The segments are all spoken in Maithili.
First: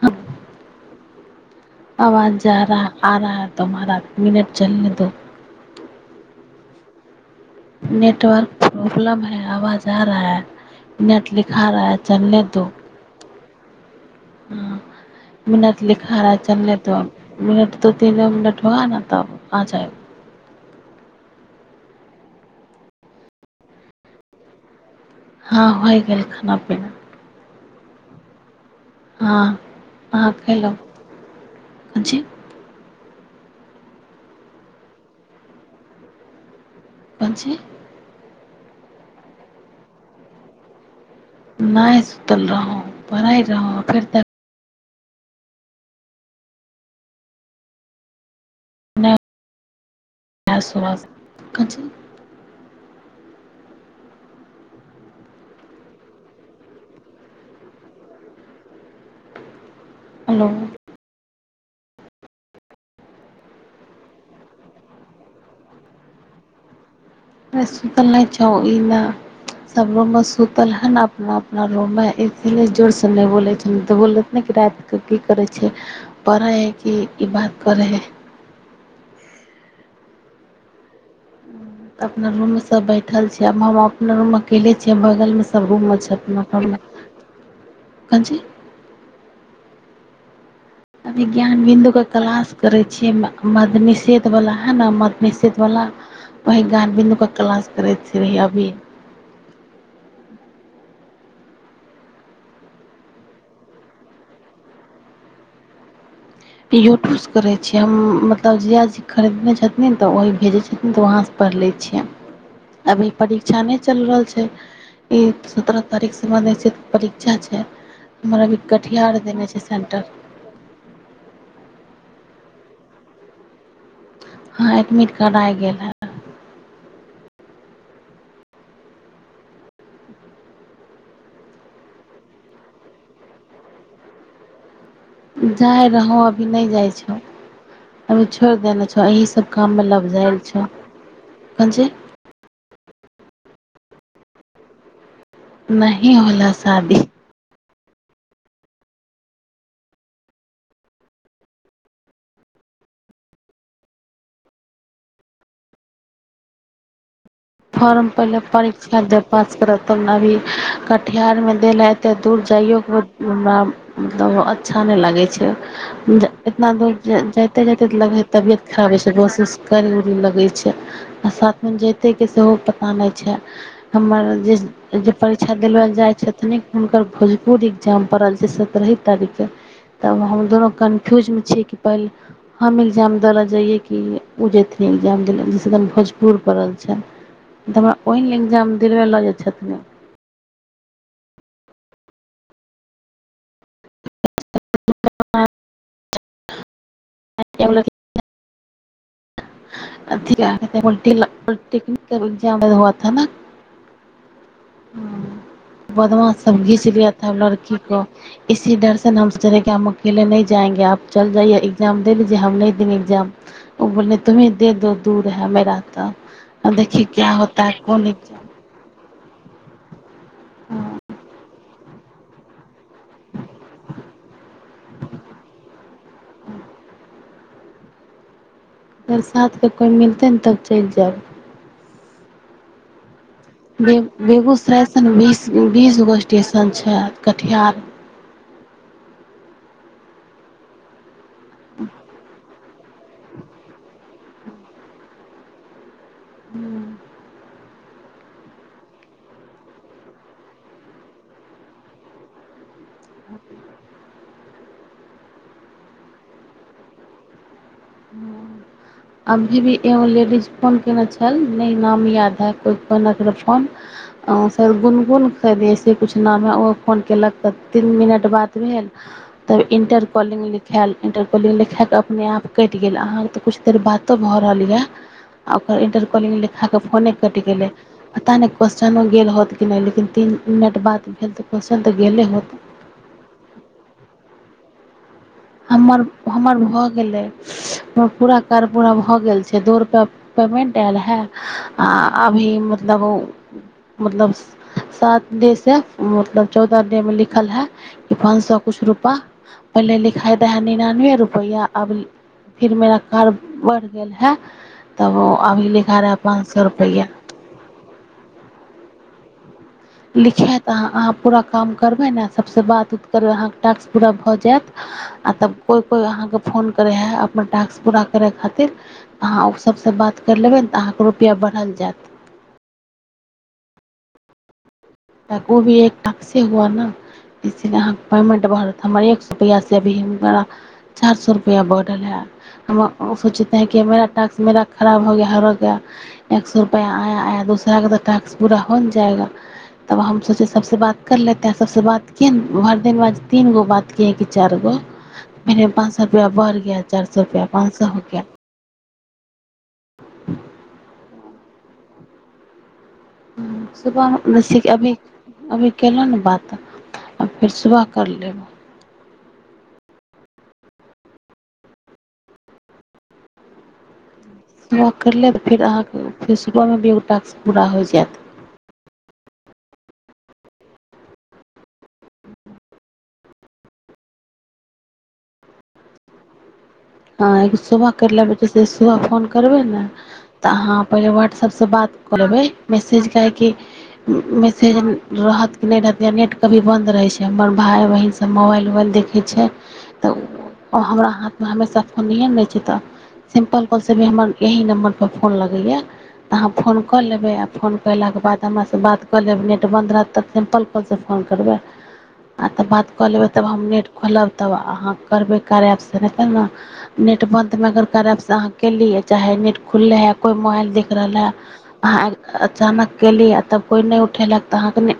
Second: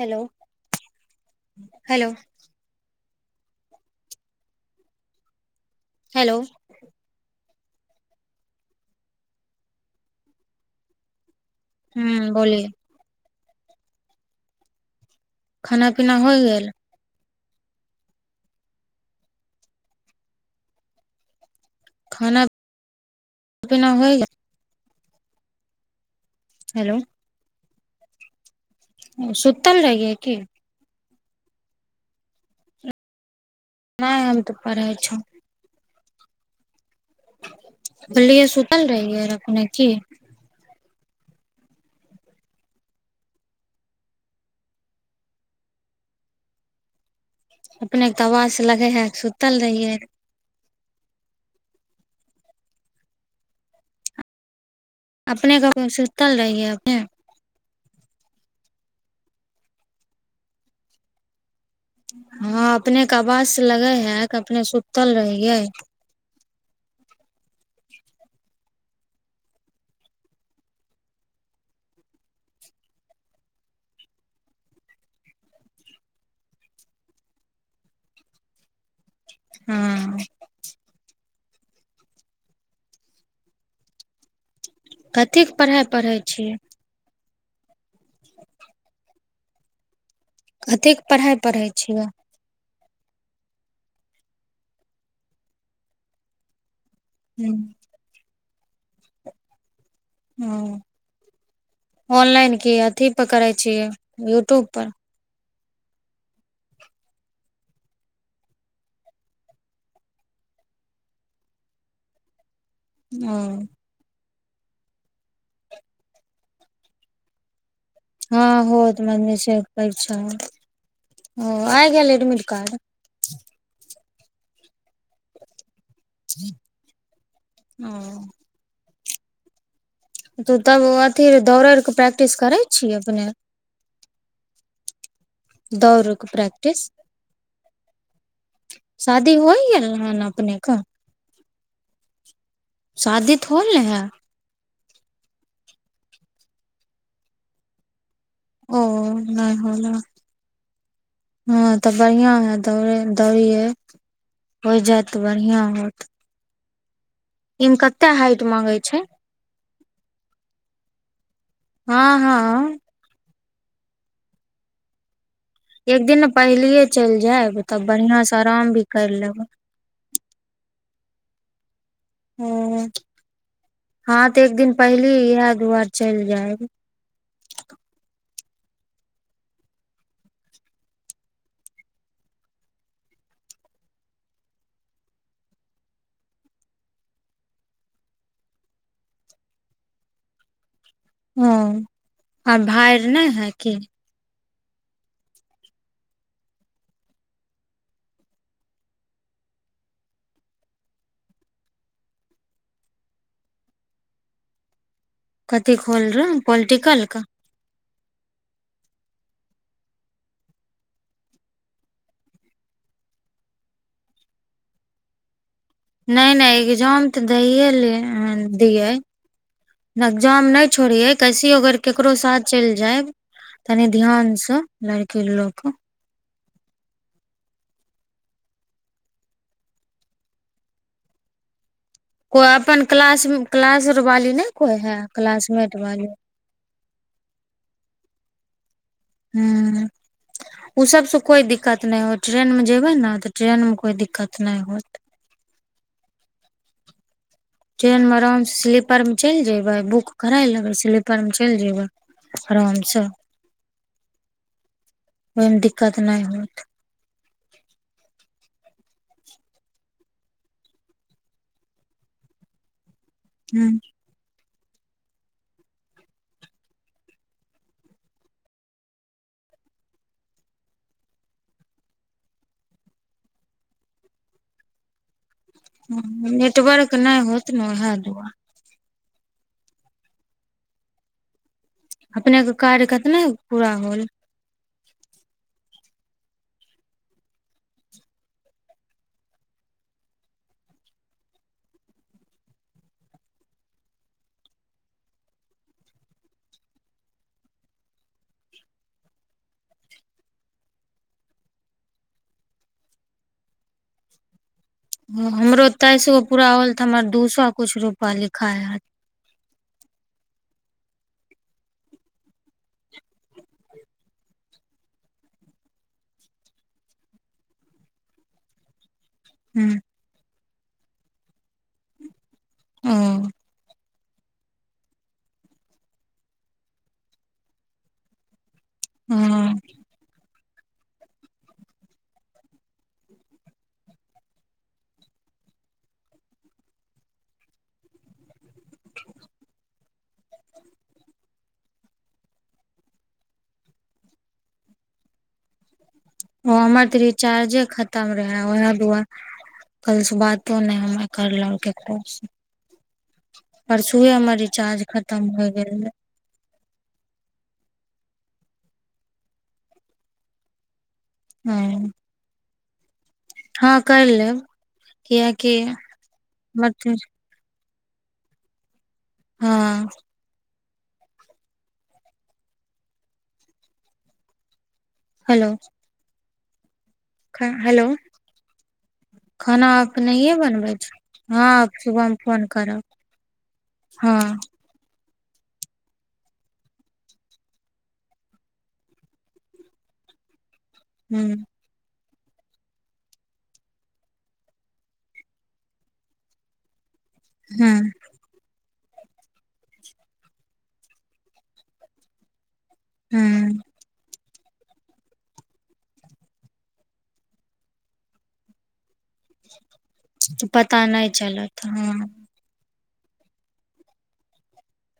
हेलो हेलो आवाजारहा आरा है तुम्हारा मिनट चलने दो हेलौ नेटवर्क प्रॉब्लम है आवाज आ रहा है नेट लिखा रहा है ह चलने बोलिए दो। हँ मुनत खाना पीना लिखारा होइ गेल चलने दो अब मिनट तऽ तीन मिनट हुआ ने तब आ जाय। खाना पीना होय गेल हँ होये गेल खा ना पीना हेलो हँ सुतल रहियै अहां की खेलौं अ जी नहि हम तऽ पढ़ै छौ पजी [unintelligible] खोललियऐ सुतल रहियै अपने की? नहि सुतल रहौ पड़ै रहौं फेर तऽ अपने तवा से लगे है नहि सुतल रहियै। क छै अपने क सुतल रहिए अपने हेलो हँ अपनेके आवाज से लगै है क अपने सुतल रहियै। नहि सुतल नहि छौ। ई नहि सभ रूममे सुतल हइ ने अपना अपना रूममे इसीलिए जोरसँ नहि बोलै छौ। तऽ बोलत ने कि रातिकेँ की करै छिय पढ़ै हइ कि ई बात करै हइ। हँ अपना रूममें सब बैठल छी आब हम अपना रूम मे अकेले छियै कथी बगलमे के सब पढ़ाइ रूममे पढ़ै छैथ छियै अपना। कन ची? कथी के अभी पढ़ाइ ज्ञान पढ़ै बिन्दु के छियै क्लास करै छियै मदनिषेद बला है न मदनिषेद बला ओहि गान बिन्दू क क्लास करै छी अभी। ह ऑनलाइन की अथीप करै छियै यूट्यूबपर। यूट्यूबसँ करै छियै हम मतलब जिया जी खरीदने छथिन तऽ वही भेजै छथिन तऽ वहाँसँ पढ़ि लै छियै। अभी ओ परीक्षा नहि चल रहल छैय। ई सत्रह तारिख स छैय परीक्षा छैय। हँ हो [unintelligible] ओ आइ गेल एडमिट कार्ड? हँ एडमिट कार्ड आ गेल है। हँ तऽ तब अथी दौड़यके प्रैक्टिस करै छीये अपने। जाइ दौड़ रहौ के अभी नहि प्रैक्टिस जाइ छौ अभी छोड़ि देने छौ शादी एहीसभ होइ काममे गेल लभ हन जाायल छौ अपनेके कौन चि? शादि त हो गेल है? नही होला शादी। ओ नहि होला, हँ तऽ बढ़िआँ हए दौड़ै दौड़ियै होय जायत तऽ बढ़िआँ होत। इमे कते फॉर्म पहिले हाइट मांगे परीक्षा छै देब पास करत तब ने अभी कटिहारमे देल ह हँ एतेक दूर हँ जाइयओके हमरा मतलब अच्छा नय लागै छैय। एक दिन इतना पहिलिये दूर चलि जायब जाइते तब जाइते लगै बढ़िया से तबियत आराम भी खराब होइ बस कर उस लेब महसूस करय उरय लगै छैय। आ साथ में जीतय के सेहो ओ पता नहि छैय हँ हमर तऽ एक जे दिन पहिली जे इएह परीक्षा देल दुआर ल जाय चलि छथिन जायब हुनकर भोजपुर एग्जाम पड़ल ज सतरही तारीखके तब हम दुनू कन्फ्यूजमे छियै कि पहिले हम एग्जाम दै लऽ जइए कि ओ जथिन एग्जाम दै ल जैसद भोजपुर पड़ल छनि। तऽ हमरा ओहि न एग्जाम दिलबय लऽ जाइ छथिन। ओ आ भाय नहि है की? [unintelligible] [unintelligible] कथी खोल बदमा रहे सब घीच पोलिटिकल लिया क था लड़की को इसी डर से हमलेे हम अकेले नहि जाएंगे आप चल जाइयए एग्जाम दे लीजे हम नहि देंगे एग्जाम ओ बोल तुमही दे दो दू है मेरा तो नहि नहि अब देखिए एग्जाम तऽ क्या होता दैए है ले कौन एग्जाम दियै। नकजो हम नहि छोड़ी है कैसी अगर केकरो साथ चलि जायब तनि ध्यान से लड़की लोग क तर साथकेँ कोइ मिलतै ने तब चलि जायब। को अपन क्लाासमें बे बेगूसरायसँ ने बीस वाली बीसगो स्टेशन छैय कटिहार ह ओ सब सु कोय दिक्कत नहि हो ट्रेनमे जेबै ने तऽ ट्रेनमे कोइ दिक्कत नहि होत [inaudible] ट्रेन मे आराम से स्लीपर में चलि जेबै बुक कराय लेबै स्लीपर में चलि जेयबै आराम अचछा ओहिमे दिक्कत नहि होत अभी भी एगो लेडीज फोन केने छल नहि नाम याद है को ने रहै फोन हूँ फेर गुनगुन ख दैसे किछु नाम हइ ओहो फोन कलक तऽ तीन मिनट बात भेल तब इन्टर कॉलिंग लिखायल इन्टर कॉलिंग लिखके अपने आपके कटि गेल अहाँकेँ तऽ किछु देर बातो भऽ रहल यए आ ओकर इंटर कॉलिंग लिखा के नेटवर्क फोने नहि कटि होत ने गेले उएह दुआरे पता नहि चहनो गेल होत कि नहि लेकिन तीन मिनट बात भेल तऽ क्वेश्चन तऽ गेले अपनेके होत कार्य कतना पूरा होल हमर हमर भऽ गेलै हमर पूरा कार्य पूरा भऽ गेल छै दू रुपैआ पेमेंट आयल हे आ अभी मतलब मतलब सात डेसँ मतलब चौदह डे मे लिखल हे कि पाँच सए किुछु रुपआ पहिले लिख फायदा हइ निनानबे रुपैआ अब फिर मेरा कार बढ़ि गेल हए ह हमरो तेइस गो पूरा सए होल तऽ रुपैआ हमर दू सए किछु रुपा लिखाय हय लिखायत अहाँ अहाँ पूरा काम करबै ने सभसँ बात उत करब अहाँके टास्क पूरा भऽ जायत आ तब कोइ कोइ अहाँके फोन करै हइ अपनना टास्क पूरा करय खातिर अहाँ ओ सबसँ बात लेबै ने तऽ अहाँके रुपैआ बढ़ल जायत हुं त ओ भी एक टक से हुआ ने इसीलिए अहाँ पेमेंट भर हमर एक सपैआ से भी बड़ा चारि सए रुपैआ बढ़ल हए हम सोचतेै कि मेरा टास्क मेरा खराब हो गया हर हो ग एक सए रुपैआ आया आया दूसराकेँ तऽ टक्स पूरा हो ने जायगा तब हम सोचे सबसँ बात कर लेतेैं सबसँ बात कए ने भर दिन बाद तीन गो बात कए कि चार गो म प ओ हमर तऽ रिचार्जे हो खतम गया रहे ओएह दुआरे कल स बातो नहि हमे करलों [unintelligible] सुबह बेस अभी खतम होइ अभी गेल कलहु ने बात आ फेर सुबह कर देब हँ हँ कैर लेब सुबह कैर लेब कियकि फेर अहाँ के फेर सुबहमे ओ टास्क पूरा होय जाय जाएत हँ हेलो हँ एगो हेलो सुबह करि लेबै जिसे सुबह फोन करबै खाना ने अपनहिए तऽ बनबै अहाँ छी पहिले वाट्सऐपसँ हँ बात सुबह मे कऽ लेबै फोन करब मैसेज काहेकि हँ मैसेज रहत कि नहि रहत या नेट कभी बन्द रहै छै हमर भाय बहिन सब मोबाइल उबाइल देखै छै तऽ ओ हमरा ह हाथमे हमेशा फोनिए नहि छै तऽ सिम्पल कॉलसँ भी हमर यह नम्बर पर फोन लगैए तऽ अहाँ फोन कऽ लेबै आओ ह फोनयलाके बाद हमरा से बात कऽ लेब नेट बन्द रहत तऽ सिम्पल कलसँ फोन करबै आ तब बात कऽ लेबै तब हूँ हम नेट खोलब तब अहाँ करबै कार आपसँ नहि तब ने नेट बंन्द मे अगर करेब से अहाँ किय चाहे नेट खुलले हइ कोइ मोबाइल पता देख नहि रहल हइ चलत हँ अहाँ अचानक कली आ तब कोइ नहि उठेलक तऽ अहाँके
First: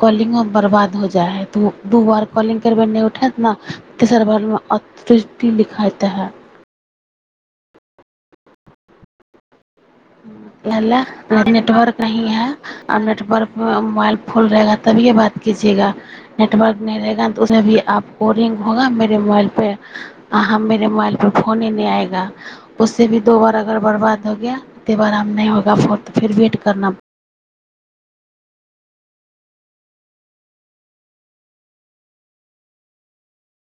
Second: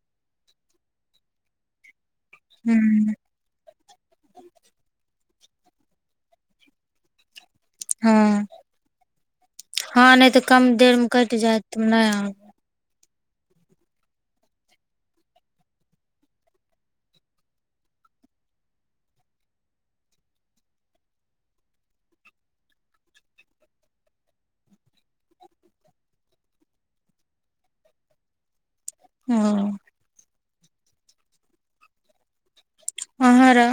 कॉलिंगो बर्बाद हो जाइ हइ तऽ दू बार कॉलिङंगग करबै नहि हूँ उठत ने सर्वरमे ी लिखाइता है हँ हँ नहि तऽ कम देरमे कटि जायत तऽ नटवक नहि आब नहिय आर नेटवर्क मोबाइल फोल रहेगा तभिएे बात कीजएगा नेटवर्क नहि रहेगा ने उमे भी आपक रिंंग होगा मरे मोबाइलपे आ हम मेरे मोबाइलपे फोन ही नहि आएगा उससँ भी दो बार अगर बर्बाद हो गया तब आराम नहि होगा फोर तऽ फेर वेट करना हँ अहाँ र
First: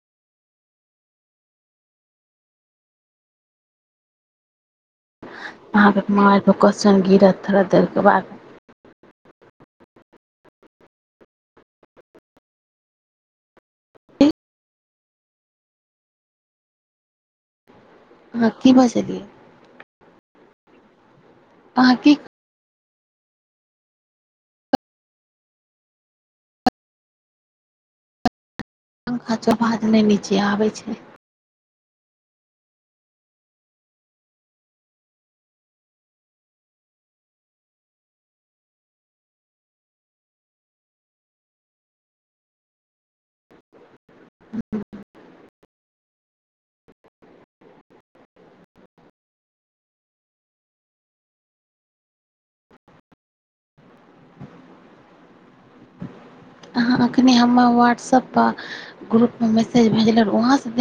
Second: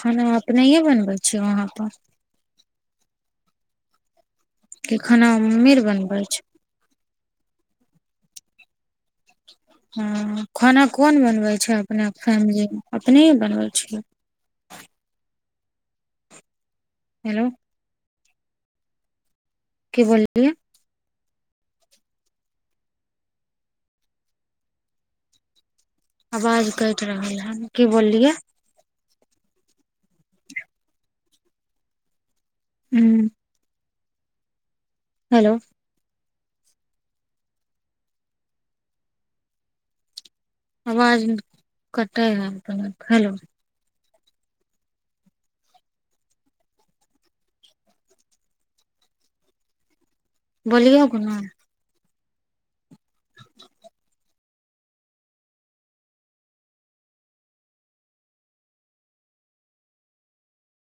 खाना अप नहिए बनबै छीिय वहाँ पर खाना मम्मी आर अह बनबै म छै कबाक ह खाना कोन बनवे छै अपना फैमिली अपने बनबे ठ हेलो ह क ब चलियए की बलै अहाँकी आवाज कटि रहल हन की बोललियै पङ्खा चौभा जे नहि नीचे आबै छै ह्म हेलो आवाज कटै ह हेलो बोलियौ कोना अहाँ एखनी हमर व्हाट्सअप पर ग्रुपमे मैसेज भेजल वहाँ से देख